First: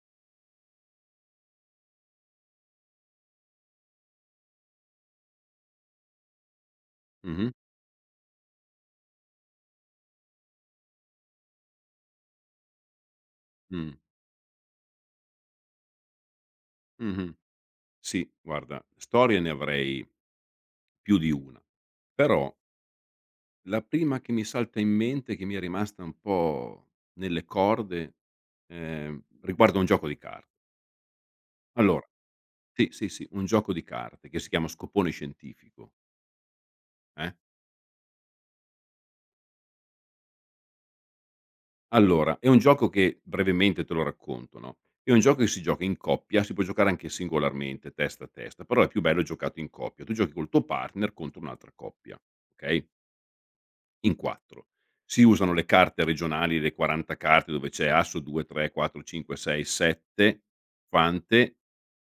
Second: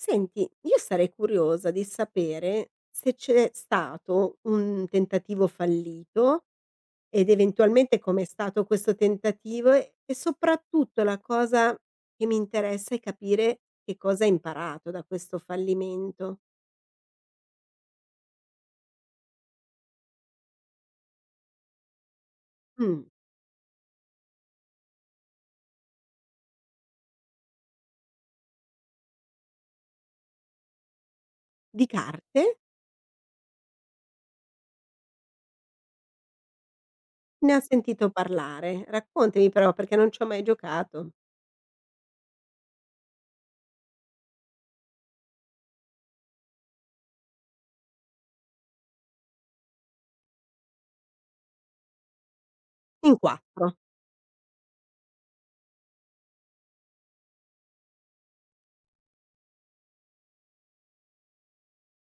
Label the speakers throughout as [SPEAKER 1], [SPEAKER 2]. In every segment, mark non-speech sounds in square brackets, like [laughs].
[SPEAKER 1] Senti, io sarei curiosa di sapere se c'è stato un tentativo fallito ed
[SPEAKER 2] Mh-mh,
[SPEAKER 1] eventualmente com'è stato questo tentativo e soprattutto la cosa che mi interessa è capire
[SPEAKER 2] mh,
[SPEAKER 1] che cosa hai imparato da questo fallimento.
[SPEAKER 2] mh-mh. Sì, guarda, storie ne avrei più di una, però
[SPEAKER 1] Mh,
[SPEAKER 2] la prima che mi salta in mente, che mi è rimasta un po' nelle corde, riguarda un gioco di carte.
[SPEAKER 1] di
[SPEAKER 2] Allora
[SPEAKER 1] carte
[SPEAKER 2] sì, sì, sì, un gioco di carte che si chiama Scopone scientifico, eh.
[SPEAKER 1] ne ho sentito parlare, raccontami però perché non ci ho mai giocato.
[SPEAKER 2] Allora, è un gioco che brevemente te lo racconto, no, è un gioco che si gioca in coppia, si può giocare anche singolarmente, testa a testa, però è più bello giocato in coppia. Tu giochi col tuo partner contro un'altra coppia, okay?
[SPEAKER 1] In 4,
[SPEAKER 2] In 4. Si usano le carte regionali, le 40 carte dove c'è asso 2, 3, 4, 5, 6, 7, fante,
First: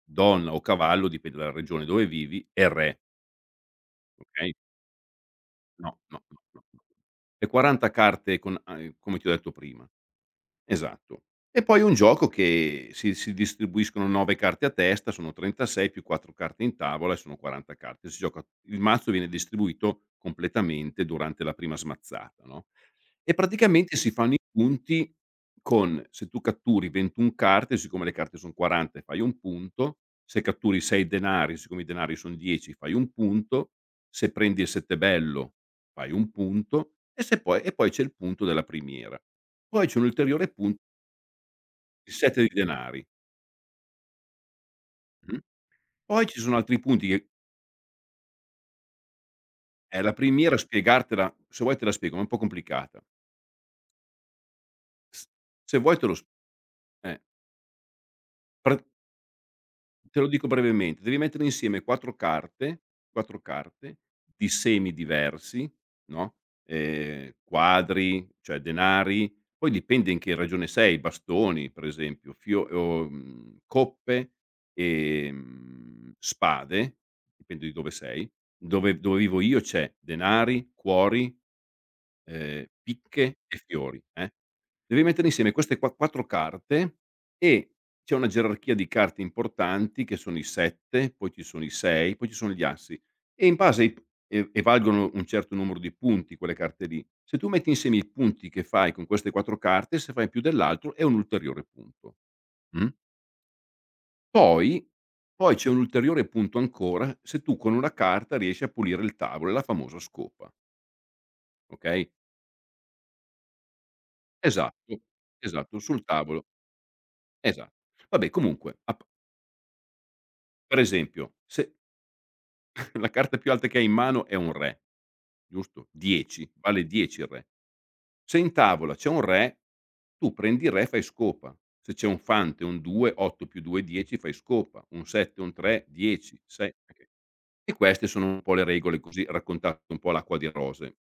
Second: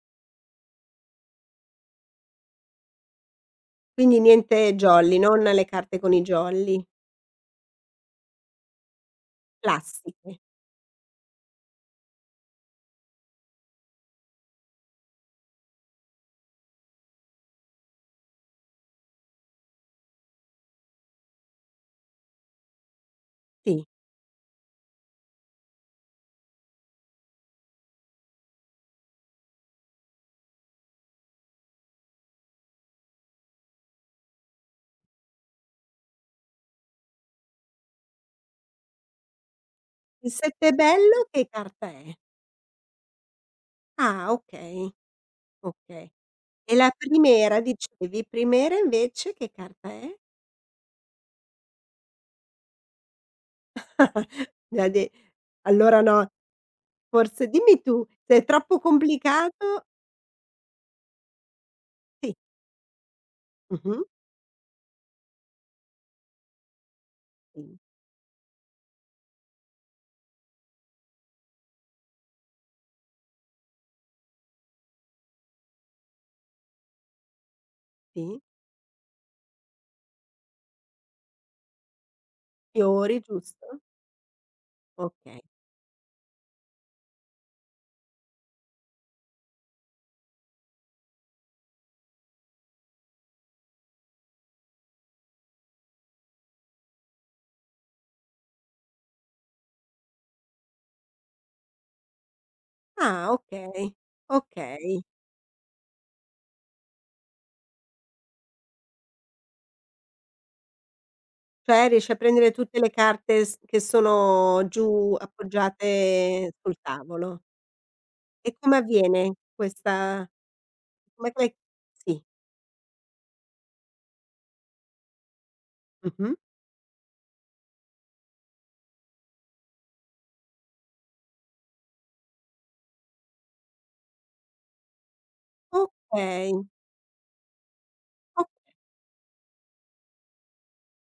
[SPEAKER 2] donna o cavallo, dipende dalla regione dove vivi, e re,
[SPEAKER 1] quindi
[SPEAKER 2] okay.
[SPEAKER 1] niente jolly, non le
[SPEAKER 2] No,
[SPEAKER 1] carte con i
[SPEAKER 2] no, no, no, no.
[SPEAKER 1] jolly,
[SPEAKER 2] Le 40 carte con a come ti ho detto prima.
[SPEAKER 1] classiche.
[SPEAKER 2] Esatto. E poi un gioco che si distribuiscono 9 carte a testa, sono 36 più 4 carte in tavola e sono 40 carte. Si gioca il mazzo viene distribuito completamente durante la prima smazzata, no, e
[SPEAKER 1] Sì.
[SPEAKER 2] praticamente si fanno i punti con se tu catturi 21 carte, siccome le carte son 40 e fai 1 punto, se catturi 6 denari, siccome i denari son 10 fai 1 punto, se prendi il settebello fai 1 punto e se poi e poi c'è il punto della primiera. Poi c'è un
[SPEAKER 1] Il
[SPEAKER 2] ulteriore
[SPEAKER 1] 7
[SPEAKER 2] punto
[SPEAKER 1] bello che carta
[SPEAKER 2] di
[SPEAKER 1] è?
[SPEAKER 2] 7 di denari.
[SPEAKER 1] Ah, okay,
[SPEAKER 2] Mh.
[SPEAKER 1] okay.
[SPEAKER 2] Poi ci sono
[SPEAKER 1] E
[SPEAKER 2] altri
[SPEAKER 1] la
[SPEAKER 2] punti che
[SPEAKER 1] primera dicevi, primera invece che carta
[SPEAKER 2] la
[SPEAKER 1] è?
[SPEAKER 2] primiera spiegartela se vuoi te la spiego, ma è un po' complicata.
[SPEAKER 1] [laughs] Mi ha de
[SPEAKER 2] S se vuoi
[SPEAKER 1] allora
[SPEAKER 2] te lo s
[SPEAKER 1] no,
[SPEAKER 2] eh,
[SPEAKER 1] forse dimmi tu, se è
[SPEAKER 2] pra
[SPEAKER 1] troppo complicato
[SPEAKER 2] Te lo dico brevemente, devi mettere insieme 4
[SPEAKER 1] sì,
[SPEAKER 2] carte 4 carte
[SPEAKER 1] mh-mh,
[SPEAKER 2] di semi diversi, no,
[SPEAKER 1] sì,
[SPEAKER 2] quadri, cioè denari, poi dipende in che regione sei, bastoni per esempio, fio coppe, spade, dipende di dove sei.
[SPEAKER 1] sì,
[SPEAKER 2] Dove vivo io c'è denari, cuori
[SPEAKER 1] fiori,
[SPEAKER 2] picche e
[SPEAKER 1] giusto?
[SPEAKER 2] fiori, devi mettere
[SPEAKER 1] Okay.
[SPEAKER 2] insieme queste qua 4 carte e c'è una gerarchia di carte importanti che sono i 7, poi ci sono i 6, poi ci sono gli assi e in base ai p e valgono un certo numero di punti quelle carte lì. Se tu metti insieme i punti che fai con queste 4 carte, se fai più dell'altro è un ulteriore punto, mh.
[SPEAKER 1] Ah, okay,
[SPEAKER 2] Poi
[SPEAKER 1] okay.
[SPEAKER 2] poi c'è un ulteriore punto ancora se tu con una carta riesci a pulire il tavolo, è la famosa scopa,
[SPEAKER 1] Cioè
[SPEAKER 2] okay?
[SPEAKER 1] riesci a prendere tutte le carte s che sono
[SPEAKER 2] Esatto,
[SPEAKER 1] giù
[SPEAKER 2] esatto, sul tavolo.
[SPEAKER 1] appoggiate sul tavolo.
[SPEAKER 2] Esa vabbè
[SPEAKER 1] E
[SPEAKER 2] comunque,
[SPEAKER 1] come
[SPEAKER 2] a p
[SPEAKER 1] avviene questa
[SPEAKER 2] per
[SPEAKER 1] com'è
[SPEAKER 2] esempio
[SPEAKER 1] che l'hai
[SPEAKER 2] se
[SPEAKER 1] sì,
[SPEAKER 2] [laughs] la carta più alta che hai in mano è un re, giusto?
[SPEAKER 1] mh-mh,
[SPEAKER 2] 10, vale 10 il re. Se in tavola c'è un re, tu prendi il re e fai scopa. Se c'è un fante, un 2, 8+2=10 fai scopa, un 7, un 3, 10,
[SPEAKER 1] okay,
[SPEAKER 2] 6 e queste sono un
[SPEAKER 1] o
[SPEAKER 2] po' le regole così raccontate un po' all'acqua di rose.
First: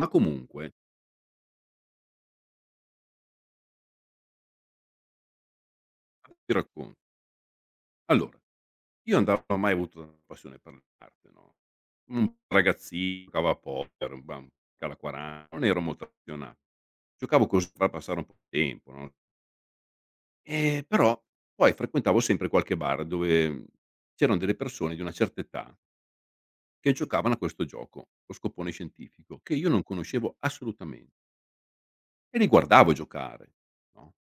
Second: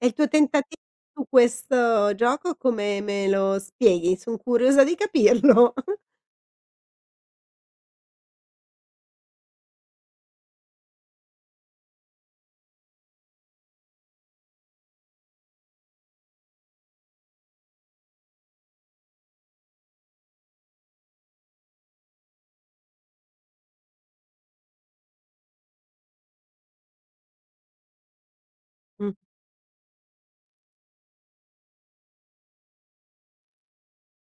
[SPEAKER 1] E il tuo
[SPEAKER 2] comunque
[SPEAKER 1] tentativo su questo gioco come me lo spieghi? Son curiosa di capirlo. [laughs]
[SPEAKER 2] ti raccon allora, io andavo non avevo mai avuto una passione per l'arte, no, un ragazzino, giocavo a poker, bam, alla 40, non ero molto appassionato. Giocavo così per passare un po' di tempo, no, però poi frequentavo sempre qualche bar dove c'erano delle persone di una certa età che giocavano a questo gioco, lo scopone
[SPEAKER 1] Mh,
[SPEAKER 2] scientifico, che io non conoscevo assolutamente e li guardavo giocare, no,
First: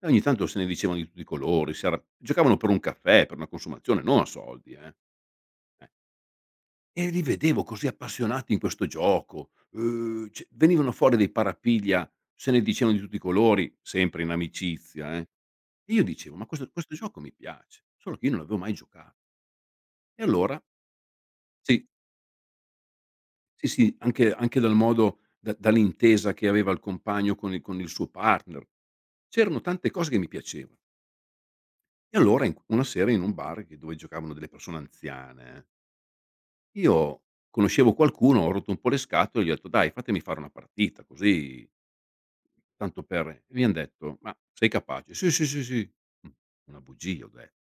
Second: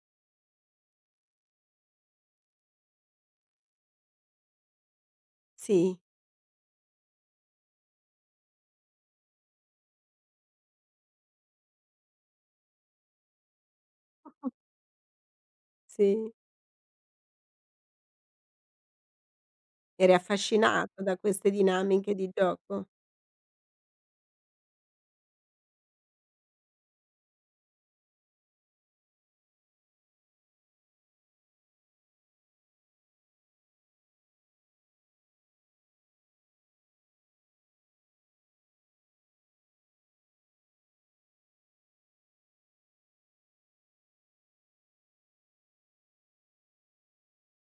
[SPEAKER 2] e ogni tanto se ne dicevano di tutti i colori, si arra giocavano per un caffè, per una consumazione, non a soldi, eh.
[SPEAKER 1] sì,
[SPEAKER 2] E li vedevo così appassionati in questo gioco, c venivano fuori dei parapiglia, se ne dicevano di tutti i colori, sempre in amicizia, eh. E io
[SPEAKER 1] sì.
[SPEAKER 2] dicevo: "Ma questo gioco mi piace", solo che io non l'avevo mai giocato.
[SPEAKER 1] Eri
[SPEAKER 2] E allora
[SPEAKER 1] affascinato da queste
[SPEAKER 2] sì,
[SPEAKER 1] dinamiche di gioco?
[SPEAKER 2] sì, sì, anche dal modo da dall'intesa che aveva il compagno con il suo partner. C'erano tante cose che mi piacevano. E allora in una sera in un bar che dove giocavano delle persone anziane, io conoscevo qualcuno, ho rotto un po' le scatole, e gli ho detto: "Dai, fatemi fare una partita, così". Tanto per e mi han detto: "Ma sei capace?" "Sì, sì, sì, sì." Mh, una bugia ho detto.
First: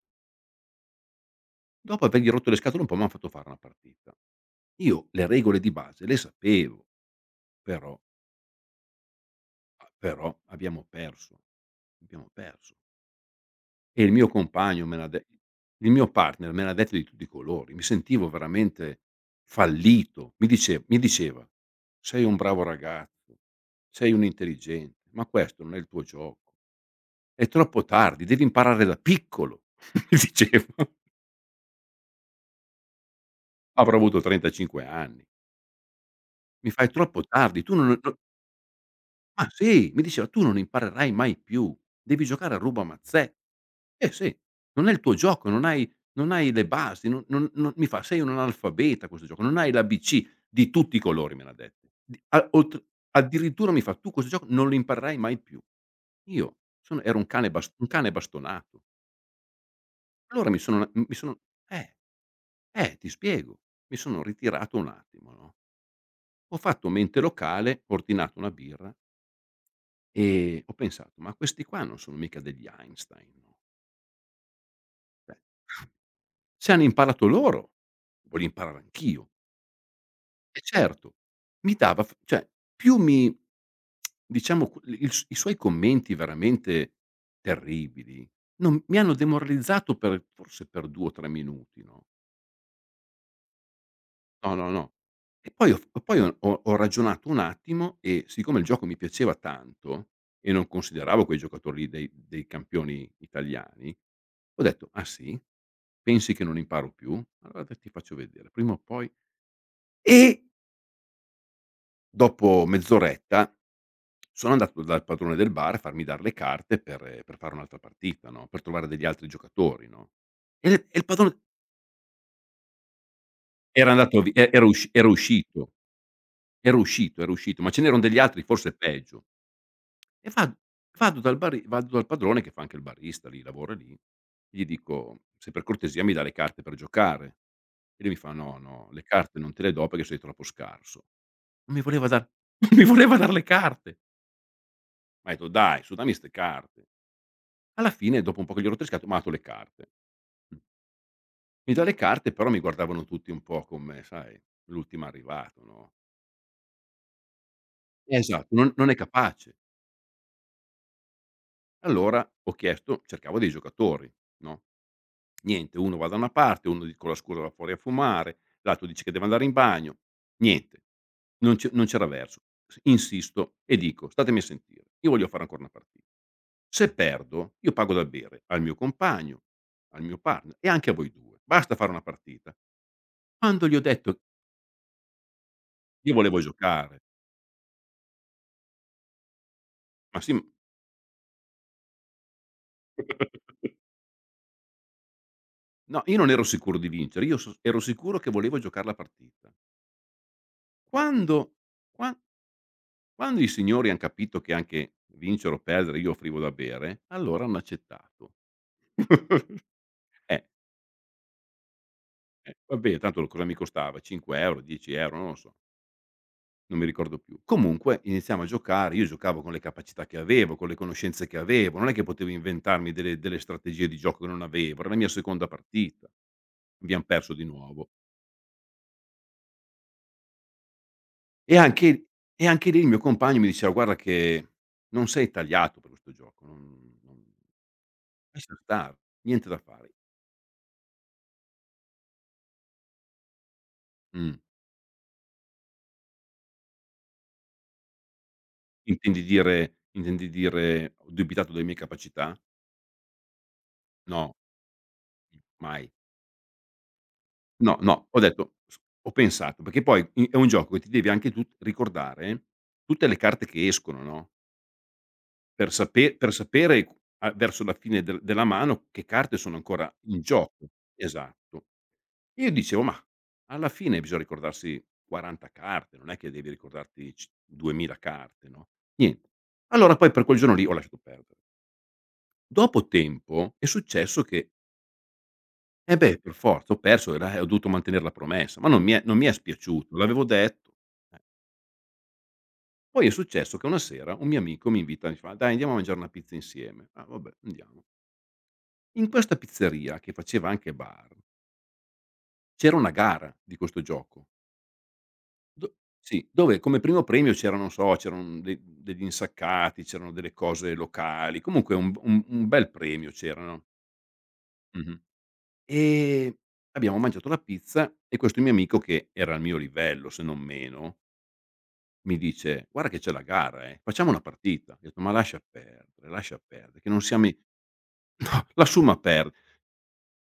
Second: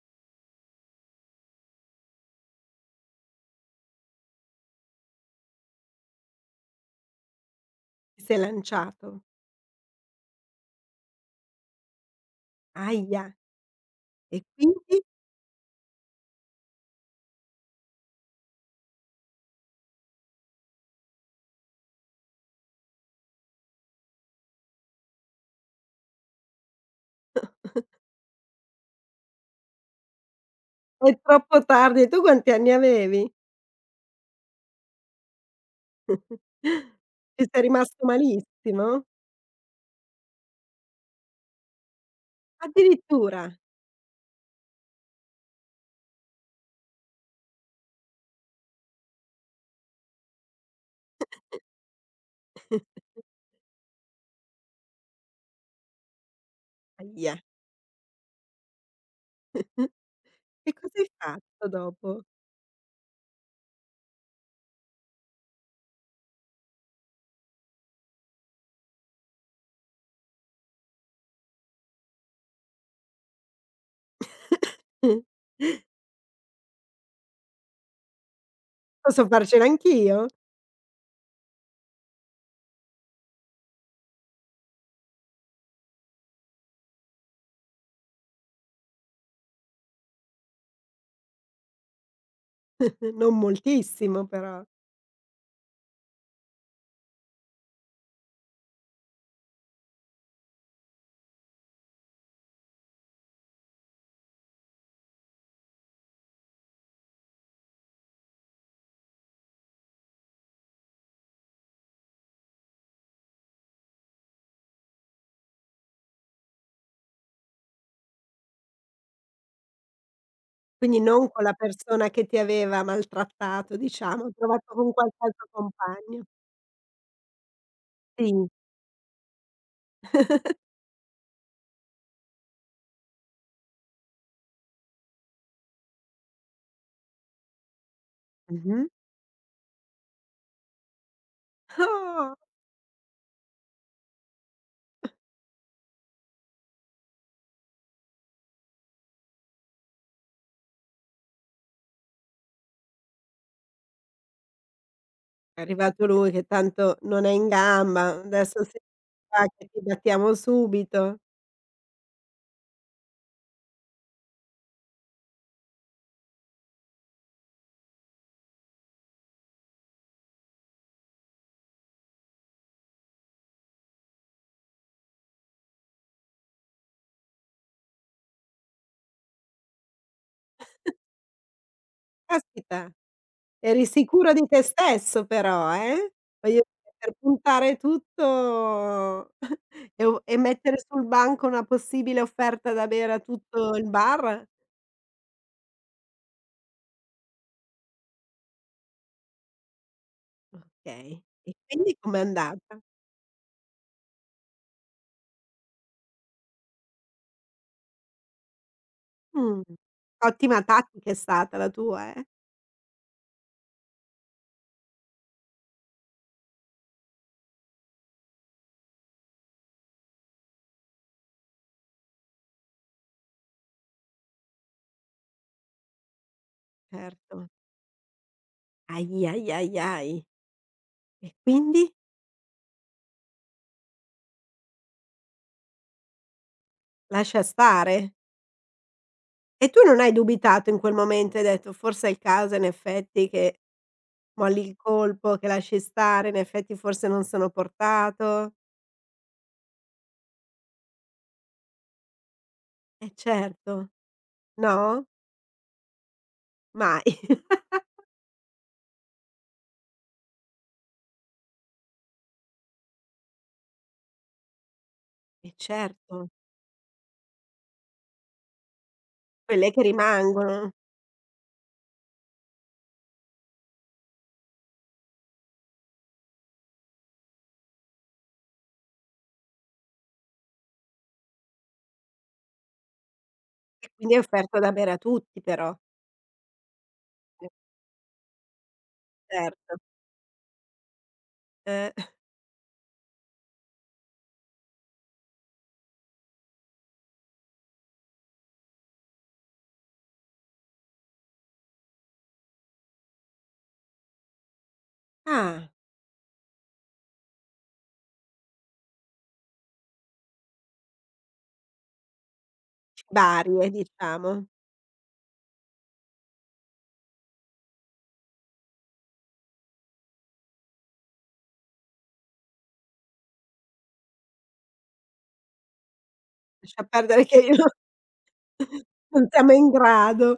[SPEAKER 2] Dopo avergli rotto le scatole un po' m'han fatto fare una partita. Io le regole di base le sapevo, però
[SPEAKER 1] Ti sei lanciato?
[SPEAKER 2] a però abbiamo perso, abbiamo perso.
[SPEAKER 1] Ahia.
[SPEAKER 2] E il mio
[SPEAKER 1] E
[SPEAKER 2] compagno me
[SPEAKER 1] quindi?
[SPEAKER 2] l'ha de il mio partner me l'ha detto di tutti i colori. Mi sentivo veramente fallito. Mi diceva: "Sei un bravo ragazzo, sei un intelligente, ma questo non è il tuo gioco." È troppo tardi, devi imparare da piccolo, [laughs] mi dicevo.
[SPEAKER 1] È troppo tardi. Tu quanti anni avevi?
[SPEAKER 2] Avrò avuto 35 anni. Mi fai: "È troppo
[SPEAKER 1] Ci
[SPEAKER 2] tardi,
[SPEAKER 1] sei
[SPEAKER 2] tu non
[SPEAKER 1] rimasto
[SPEAKER 2] non"
[SPEAKER 1] malissimo?
[SPEAKER 2] ma sì, mi diceva: "Tu non imparerai mai più, devi giocare a ruba mazzè".
[SPEAKER 1] Addirittura?
[SPEAKER 2] Eh sì, non è il tuo gioco, non hai le basi, non mi fa: "Sei un analfabeta a questo gioco, non hai l'ABC", di tutti i colori me l'ha detto. Di a oltre addirittura mi fa: "Tu questo gioco non lo imparerai mai più". Io sono ero un
[SPEAKER 1] Ahia.
[SPEAKER 2] cane bastonato. Allora mi
[SPEAKER 1] E
[SPEAKER 2] sono
[SPEAKER 1] cos'hai
[SPEAKER 2] mi sono
[SPEAKER 1] fatto
[SPEAKER 2] eh,
[SPEAKER 1] dopo?
[SPEAKER 2] ti spiego. Mi sono ritirato un attimo, no, ho fatto mente locale, ho ordinato una birra e ho pensato: "Ma questi qua non sono mica degli Einstein, no,
[SPEAKER 1] [laughs]
[SPEAKER 2] cioè, se hanno imparato loro, voglio imparare
[SPEAKER 1] Posso
[SPEAKER 2] anch'io".
[SPEAKER 1] farcela anch'io?
[SPEAKER 2] E certo, mi dava f cioè più mi diciamo, qu il s i suoi commenti veramente terribili, non mi hanno demoralizzato per forse per 2 o 3 minuti, no?
[SPEAKER 1] [laughs] Non moltissimo
[SPEAKER 2] No,
[SPEAKER 1] però.
[SPEAKER 2] no, no. E poi ho f poi ho ho ragionato un attimo e siccome il gioco mi piaceva tanto e non consideravo quei giocatori lì dei campioni italiani, ho detto: "Ah sì? Pensi che non imparo più? Guarda ti faccio vedere, prima o poi", e dopo mezz'oretta sono andato dal padrone del bar a farmi dar le carte per fare un'altra partita, no, per trovare degli altri giocatori, no, e
[SPEAKER 1] Quindi
[SPEAKER 2] il
[SPEAKER 1] non
[SPEAKER 2] padrone
[SPEAKER 1] con la persona che ti aveva maltrattato diciamo, hai provato con
[SPEAKER 2] era
[SPEAKER 1] qualche altro
[SPEAKER 2] uscito.
[SPEAKER 1] compagno.
[SPEAKER 2] Era uscito, era uscito, ma ce n'eran degli altri
[SPEAKER 1] Sì.
[SPEAKER 2] forse peggio. E va vado dal bari vado dal padrone che fa anche il barista lì, lavora lì, gli dico: "Se per cortesia mi dà le carte per giocare." E lui mi fa: "No,
[SPEAKER 1] Mh-mh.
[SPEAKER 2] no, le carte non te le do perché sei troppo scarso." Non mi voleva dar
[SPEAKER 1] Oh,
[SPEAKER 2] [laughs] non mi voleva dar le carte. Ma ho detto: "Dai su, dammi 'ste carte." Alla fine dopo un po' che gli ho rotriscato m'ha dato le carte. Mm. Mi dà le carte, però mi guardavano tutti un po' come, sai, l'ultimo
[SPEAKER 1] è
[SPEAKER 2] arrivato, no.
[SPEAKER 1] arrivato lui che tanto non è in
[SPEAKER 2] Eh
[SPEAKER 1] gamba,
[SPEAKER 2] sì. Esatto,
[SPEAKER 1] adesso sei
[SPEAKER 2] non è
[SPEAKER 1] qua
[SPEAKER 2] capace.
[SPEAKER 1] che ti battiamo subito.
[SPEAKER 2] Allora ho chiesto cercavo dei giocatori, no, niente, uno va da una parte, uno di con la scusa va fuori a fumare, l'altro dice che deve andare in bagno, niente, non c'era verso. S insisto e dico: "Statemi a sentire, io voglio fare ancora una partita. Se perdo io pago da bere al mio compagno, al mio partner e anche a voi 2. Basta fare una partita."
[SPEAKER 1] Caspita,
[SPEAKER 2] Quando gli ho
[SPEAKER 1] eri
[SPEAKER 2] detto che
[SPEAKER 1] sicuro di te stesso però,
[SPEAKER 2] io volevo
[SPEAKER 1] voglio dire
[SPEAKER 2] giocare,
[SPEAKER 1] per puntare tutto [laughs] e
[SPEAKER 2] ma
[SPEAKER 1] o
[SPEAKER 2] sì,
[SPEAKER 1] e mettere sul banco una possibile offerta da bere a tutto
[SPEAKER 2] [laughs]
[SPEAKER 1] il bar?
[SPEAKER 2] m no, io non ero sicuro di vincere, io so ero sicuro che volevo giocar la partita.
[SPEAKER 1] Okay,
[SPEAKER 2] Quando
[SPEAKER 1] e quindi
[SPEAKER 2] qua
[SPEAKER 1] com'è andata?
[SPEAKER 2] quando i signori han capito che anche vincere o perdere io offrivo da bere, allora hanno accettato.
[SPEAKER 1] Mh.
[SPEAKER 2] [laughs] Eh,
[SPEAKER 1] Ottima tattica è stata la tua, eh.
[SPEAKER 2] vabbè tanto cosa mi costava? 5 €, 10 €, non lo so, non mi ricordo più. Comunque iniziamo a giocare, io giocavo con le capacità che avevo, con le conoscenze che avevo, non è che potevo inventarmi delle strategie di gioco che non avevo, era la mia seconda partita. Abbiam perso
[SPEAKER 1] Certo.
[SPEAKER 2] di nuovo.
[SPEAKER 1] Ahi, ahi, ahi, ahi. E
[SPEAKER 2] E
[SPEAKER 1] quindi?
[SPEAKER 2] anche e anche lì il mio compagno mi diceva: "Guarda che non sei tagliato per questo gioco, non"
[SPEAKER 1] Lascia stare.
[SPEAKER 2] Lascia stare, niente da
[SPEAKER 1] E tu
[SPEAKER 2] fare.
[SPEAKER 1] non hai dubitato in quel momento, hai detto: "Forse è il caso in effetti che
[SPEAKER 2] Mh.
[SPEAKER 1] molli il colpo, che lasci stare, in effetti forse non sono portato".
[SPEAKER 2] Intendi dire ho dubitato delle mie capacità?
[SPEAKER 1] Eh certo.
[SPEAKER 2] No,
[SPEAKER 1] No?
[SPEAKER 2] mai.
[SPEAKER 1] Mai.
[SPEAKER 2] No,
[SPEAKER 1] [laughs]
[SPEAKER 2] no, ho detto s ho pensato, perché poi i è un gioco che ti devi anche tu ricordare tutte le carte che escono, no,
[SPEAKER 1] Eh certo.
[SPEAKER 2] per sapere a verso la fine della mano che carte sono
[SPEAKER 1] Quelle che
[SPEAKER 2] ancora in gioco.
[SPEAKER 1] rimangono.
[SPEAKER 2] Esatto. Io dicevo: "Mah, alla fine bisogna ricordarsi 40 carte, non è che devi ricordarti c 2000 carte, no?" Niente. Allora poi per quel giorno lì ho lasciato perdere. Dopo tempo è
[SPEAKER 1] E quindi hai
[SPEAKER 2] successo che
[SPEAKER 1] offerto da bere a tutti però.
[SPEAKER 2] eh beh, per forza, ho perso, era ho
[SPEAKER 1] Sì.
[SPEAKER 2] dovuto mantenere la promessa, ma non mi è
[SPEAKER 1] Certo.
[SPEAKER 2] spiaciuto, l'avevo detto. Eh.
[SPEAKER 1] Eh.
[SPEAKER 2] Poi è successo che una sera un mio amico mi invita, mi fa: "Dai, andiamo a mangiare una pizza insieme." Ah, vabbè, andiamo. In questa pizzeria, che faceva anche bar, c'era una gara di questo gioco.
[SPEAKER 1] Ah,
[SPEAKER 2] Do sì, dove come primo premio c'era, non so, c'eran de degli insaccati, c'erano delle cose locali, comunque un b un bel premio c'era, no,
[SPEAKER 1] varie diciamo.
[SPEAKER 2] mh-mh. Ehm, Abbiamo mangiato la pizza e questo mio amico, che era al mio livello, se non meno, mi dice: "Guarda che c'è la gara, facciamo una partita." Ho detto: "Ma lascia perdere,
[SPEAKER 1] Lascia
[SPEAKER 2] che non
[SPEAKER 1] perdere
[SPEAKER 2] siamo
[SPEAKER 1] che
[SPEAKER 2] i"
[SPEAKER 1] io
[SPEAKER 2] [laughs] "No, lassù ma
[SPEAKER 1] Non
[SPEAKER 2] per"
[SPEAKER 1] siamo in grado.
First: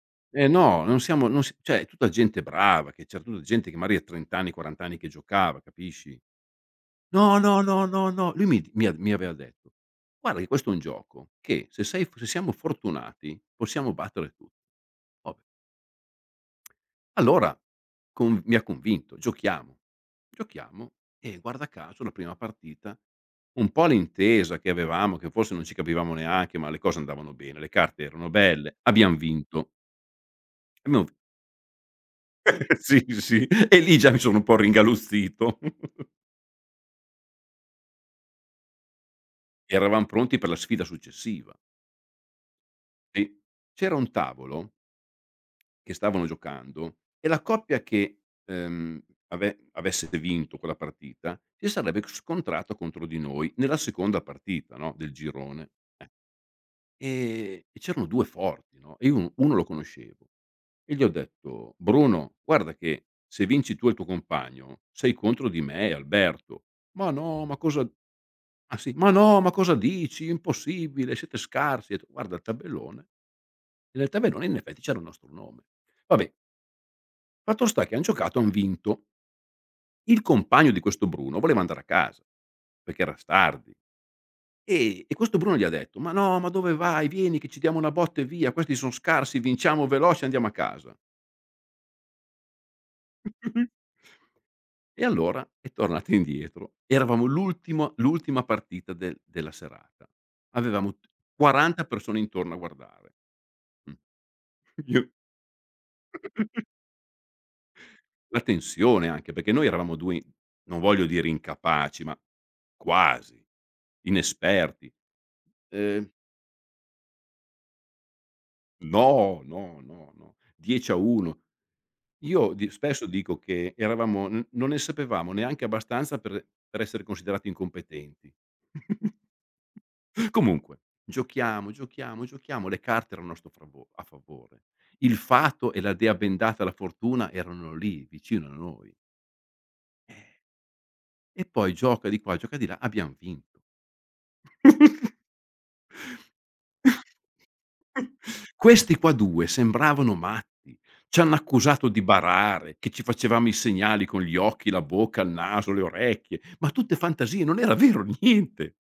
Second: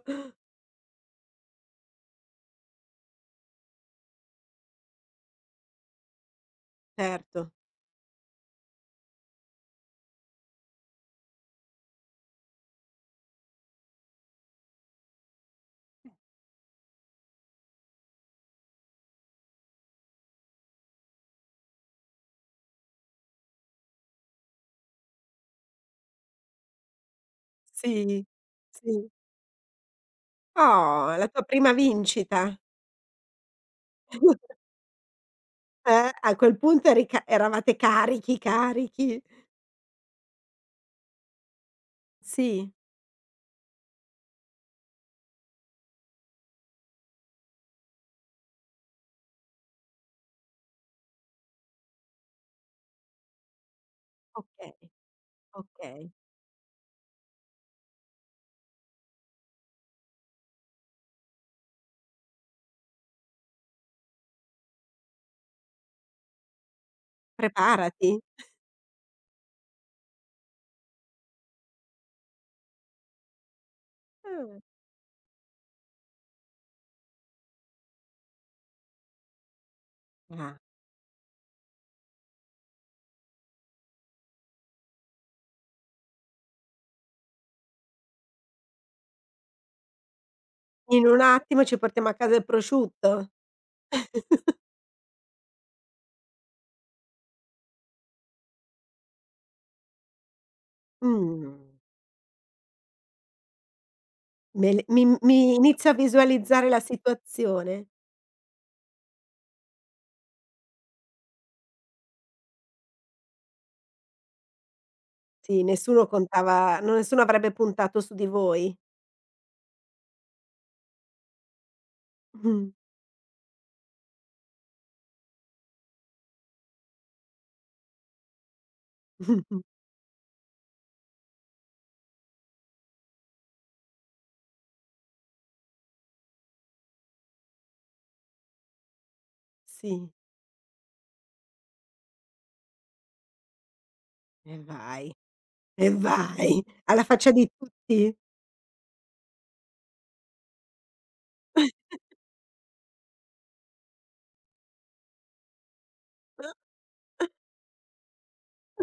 [SPEAKER 2] "Eh no, non siamo non si" cioè è tutta gente brava, che c'era tutta gente che magari ha 30 anni, 40 anni che giocava, capisci? No,
[SPEAKER 1] Certo.
[SPEAKER 2] no, no, no, no. Lui mi aveva detto: "Guarda che questo è un gioco che se sei f se siamo fortunati possiamo battere tutti." Vabbè. Allora con mi ha convinto, giochiamo. Giochiamo e guarda caso la prima partita, un po' l'intesa che avevamo, che forse non ci capivamo neanche, ma le cose andavano bene, le carte
[SPEAKER 1] Sì,
[SPEAKER 2] erano belle,
[SPEAKER 1] sì.
[SPEAKER 2] abbiam vinto. Abbiamo vi
[SPEAKER 1] Oh, la tua prima vincita.
[SPEAKER 2] [laughs] sì, sì, e lì già mi sono un po'
[SPEAKER 1] [laughs]
[SPEAKER 2] ringaluzzito. [laughs]
[SPEAKER 1] A quel punto eri ca eravate carichi, carichi.
[SPEAKER 2] Eravam pronti per la sfida successiva.
[SPEAKER 1] Sì.
[SPEAKER 2] Sì. C'era un tavolo che stavano giocando e la coppia che, ave avesse vinto quella partita si sarebbe scontrato contro di noi nella seconda
[SPEAKER 1] Okay,
[SPEAKER 2] partita, no, del girone.
[SPEAKER 1] okay.
[SPEAKER 2] E c'erano 2 forti, no, e io un uno lo conoscevo e gli ho detto: "Bruno, guarda che se vinci tu e il tuo compagno sei contro di me e Alberto". "Ma no, ma cosa"
[SPEAKER 1] Preparati.
[SPEAKER 2] ah sì, "Ma no, ma cosa dici? Impossibile, siete scarsi". Ho detto: "Guarda il tabellone" e nel tabellone in
[SPEAKER 1] Ah.
[SPEAKER 2] effetti c'era il nostro nome. Vabbè. Fatto sta che han giocato, han vinto. Il
[SPEAKER 1] Ah.
[SPEAKER 2] compagno di questo Bruno voleva andare a casa, perché era s tardi, e questo Bruno gli ha detto: "Ma no, ma dove vai? Vieni che ci diamo una botta e via, questi son scarsi, vinciamo veloce, andiamo a casa."
[SPEAKER 1] In un attimo ci portiamo a casa il prosciutto?
[SPEAKER 2] [laughs] E allora è tornato indietro. Eravamo l'ultima partita della serata. Avevamo t
[SPEAKER 1] Mh.
[SPEAKER 2] 40 persone intorno a guardare. Mh.
[SPEAKER 1] Me l mi
[SPEAKER 2] Io
[SPEAKER 1] mi inizio a visualizzare la situazione.
[SPEAKER 2] la tensione anche, perché noi eravamo 2, non voglio dire incapaci, ma quasi, inesperti.
[SPEAKER 1] Sì, nessuno
[SPEAKER 2] Ehm,
[SPEAKER 1] contava no nessuno avrebbe puntato su di voi.
[SPEAKER 2] no, no, no, no, 10-1. Io di spesso dico che eravamo n non ne sapevamo neanche abbastanza per essere considerati incompetenti. [laughs]
[SPEAKER 1] [laughs]
[SPEAKER 2] Comunque, giochiamo, giochiamo, giochiamo, le carte erano a nostro fravo a favore. Il fato e la dea bendata, la fortuna erano lì vicino a noi.
[SPEAKER 1] Sì,
[SPEAKER 2] Eh, e poi gioca di qua, gioca di là, abbiam vinto.
[SPEAKER 1] e vai. E vai, alla faccia di tutti.
[SPEAKER 2] Questi qua 2 sembravano matti. C'hanno accusato di barare, che ci facevamo i segnali con gli occhi, la bocca, il naso, le orecchie,
[SPEAKER 1] [laughs]
[SPEAKER 2] ma tutte fantasie, non era vero niente.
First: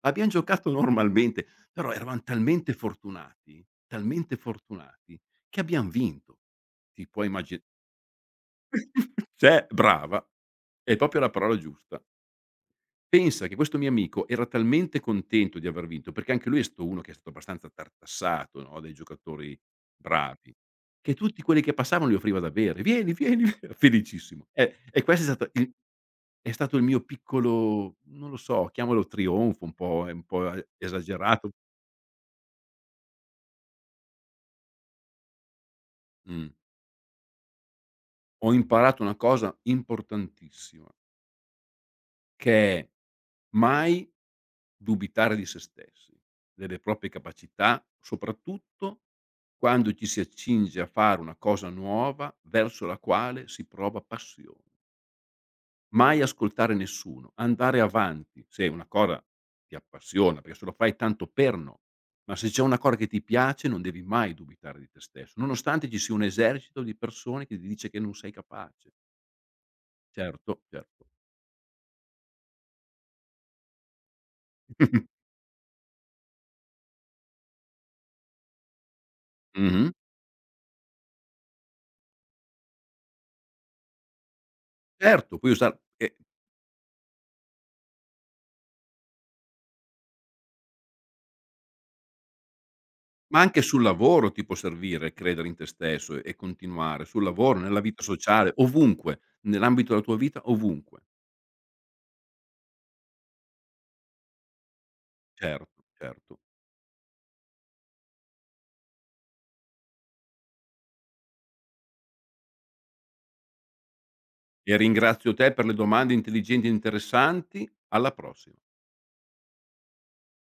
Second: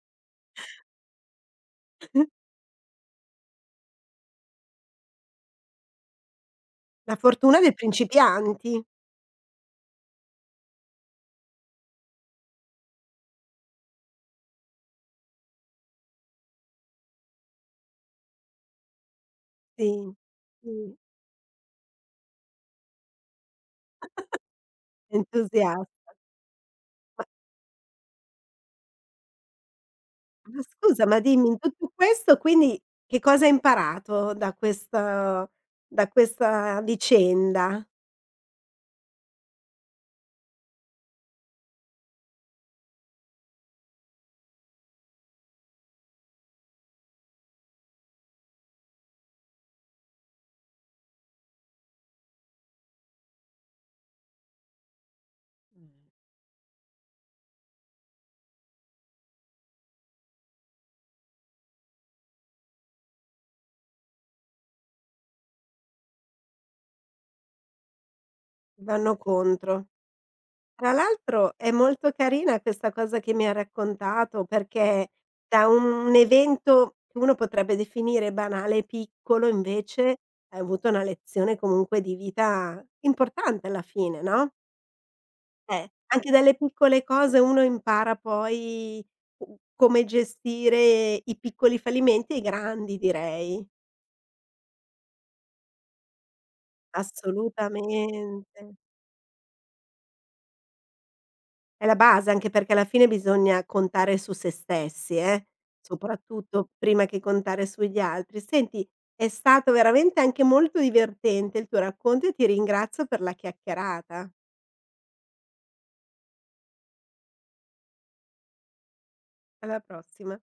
[SPEAKER 2] Abbiam giocato normalmente, però eravam talmente fortunati che abbiam vinto. Ti
[SPEAKER 1] La
[SPEAKER 2] puoi
[SPEAKER 1] fortuna
[SPEAKER 2] immagi
[SPEAKER 1] dei principianti,
[SPEAKER 2] [laughs] cioè brava, è proprio la parola giusta. Pensa che questo mio amico era talmente contento di aver vinto, perché anche lui è stato uno che è stato abbastanza tartassato, no, dai giocatori
[SPEAKER 1] sì,
[SPEAKER 2] bravi,
[SPEAKER 1] sì,
[SPEAKER 2] che tutti quelli che passavano gli offriva da bere: "Vieni, vieni, [laughs] vie" felicissimo. E questo
[SPEAKER 1] entusiasta.
[SPEAKER 2] è stato il mio piccolo, non lo so, chiamalo trionfo, un po' è un po'
[SPEAKER 1] Ma
[SPEAKER 2] e
[SPEAKER 1] scusa, ma dimmi,
[SPEAKER 2] esagerato.
[SPEAKER 1] in tutto questo quindi che cosa hai imparato da questo da
[SPEAKER 2] Mh.
[SPEAKER 1] questa vicenda?
[SPEAKER 2] Ho imparato una cosa importantissima, che è: mai dubitare di se stessi, delle proprie capacità, soprattutto quando ci si accinge a fare una cosa nuova verso la quale si prova passione. Mai ascoltare nessuno, andare avanti se una cosa ti appassiona, perché se lo fai tanto per no. Ma se c'è una cosa che ti piace non devi mai dubitare di te stesso, nonostante ci sia un esercito di persone che ti dice che non sei capace.
[SPEAKER 1] Vanno contro.
[SPEAKER 2] Certo,
[SPEAKER 1] Tra
[SPEAKER 2] certo.
[SPEAKER 1] l'altro è molto carina questa cosa che mi ha raccontato, perché
[SPEAKER 2] [laughs]
[SPEAKER 1] da un evento che uno potrebbe definire banale e piccolo,
[SPEAKER 2] Mh-mh.
[SPEAKER 1] invece hai avuto una lezione comunque di vita importante alla fine, no,
[SPEAKER 2] Certo, puoi usar e
[SPEAKER 1] anche dalle piccole cose uno impara poi u come gestire i piccoli fallimenti e i grandi
[SPEAKER 2] ma anche
[SPEAKER 1] direi.
[SPEAKER 2] sul lavoro ti può servire credere in te stesso e continuare, sul lavoro, nella vita
[SPEAKER 1] Assolutamente.
[SPEAKER 2] sociale, ovunque, nell'ambito della tua vita, ovunque.
[SPEAKER 1] È la base, anche perché alla fine bisogna contare su se stessi,
[SPEAKER 2] Certo, certo.
[SPEAKER 1] soprattutto prima che contare sugli altri. Senti, è stato veramente anche molto divertente il tuo racconto e ti ringrazio per la chiacchierata.
[SPEAKER 2] E ringrazio te per le domande intelligenti e interessanti. Alla prossima.
[SPEAKER 1] Alla prossima.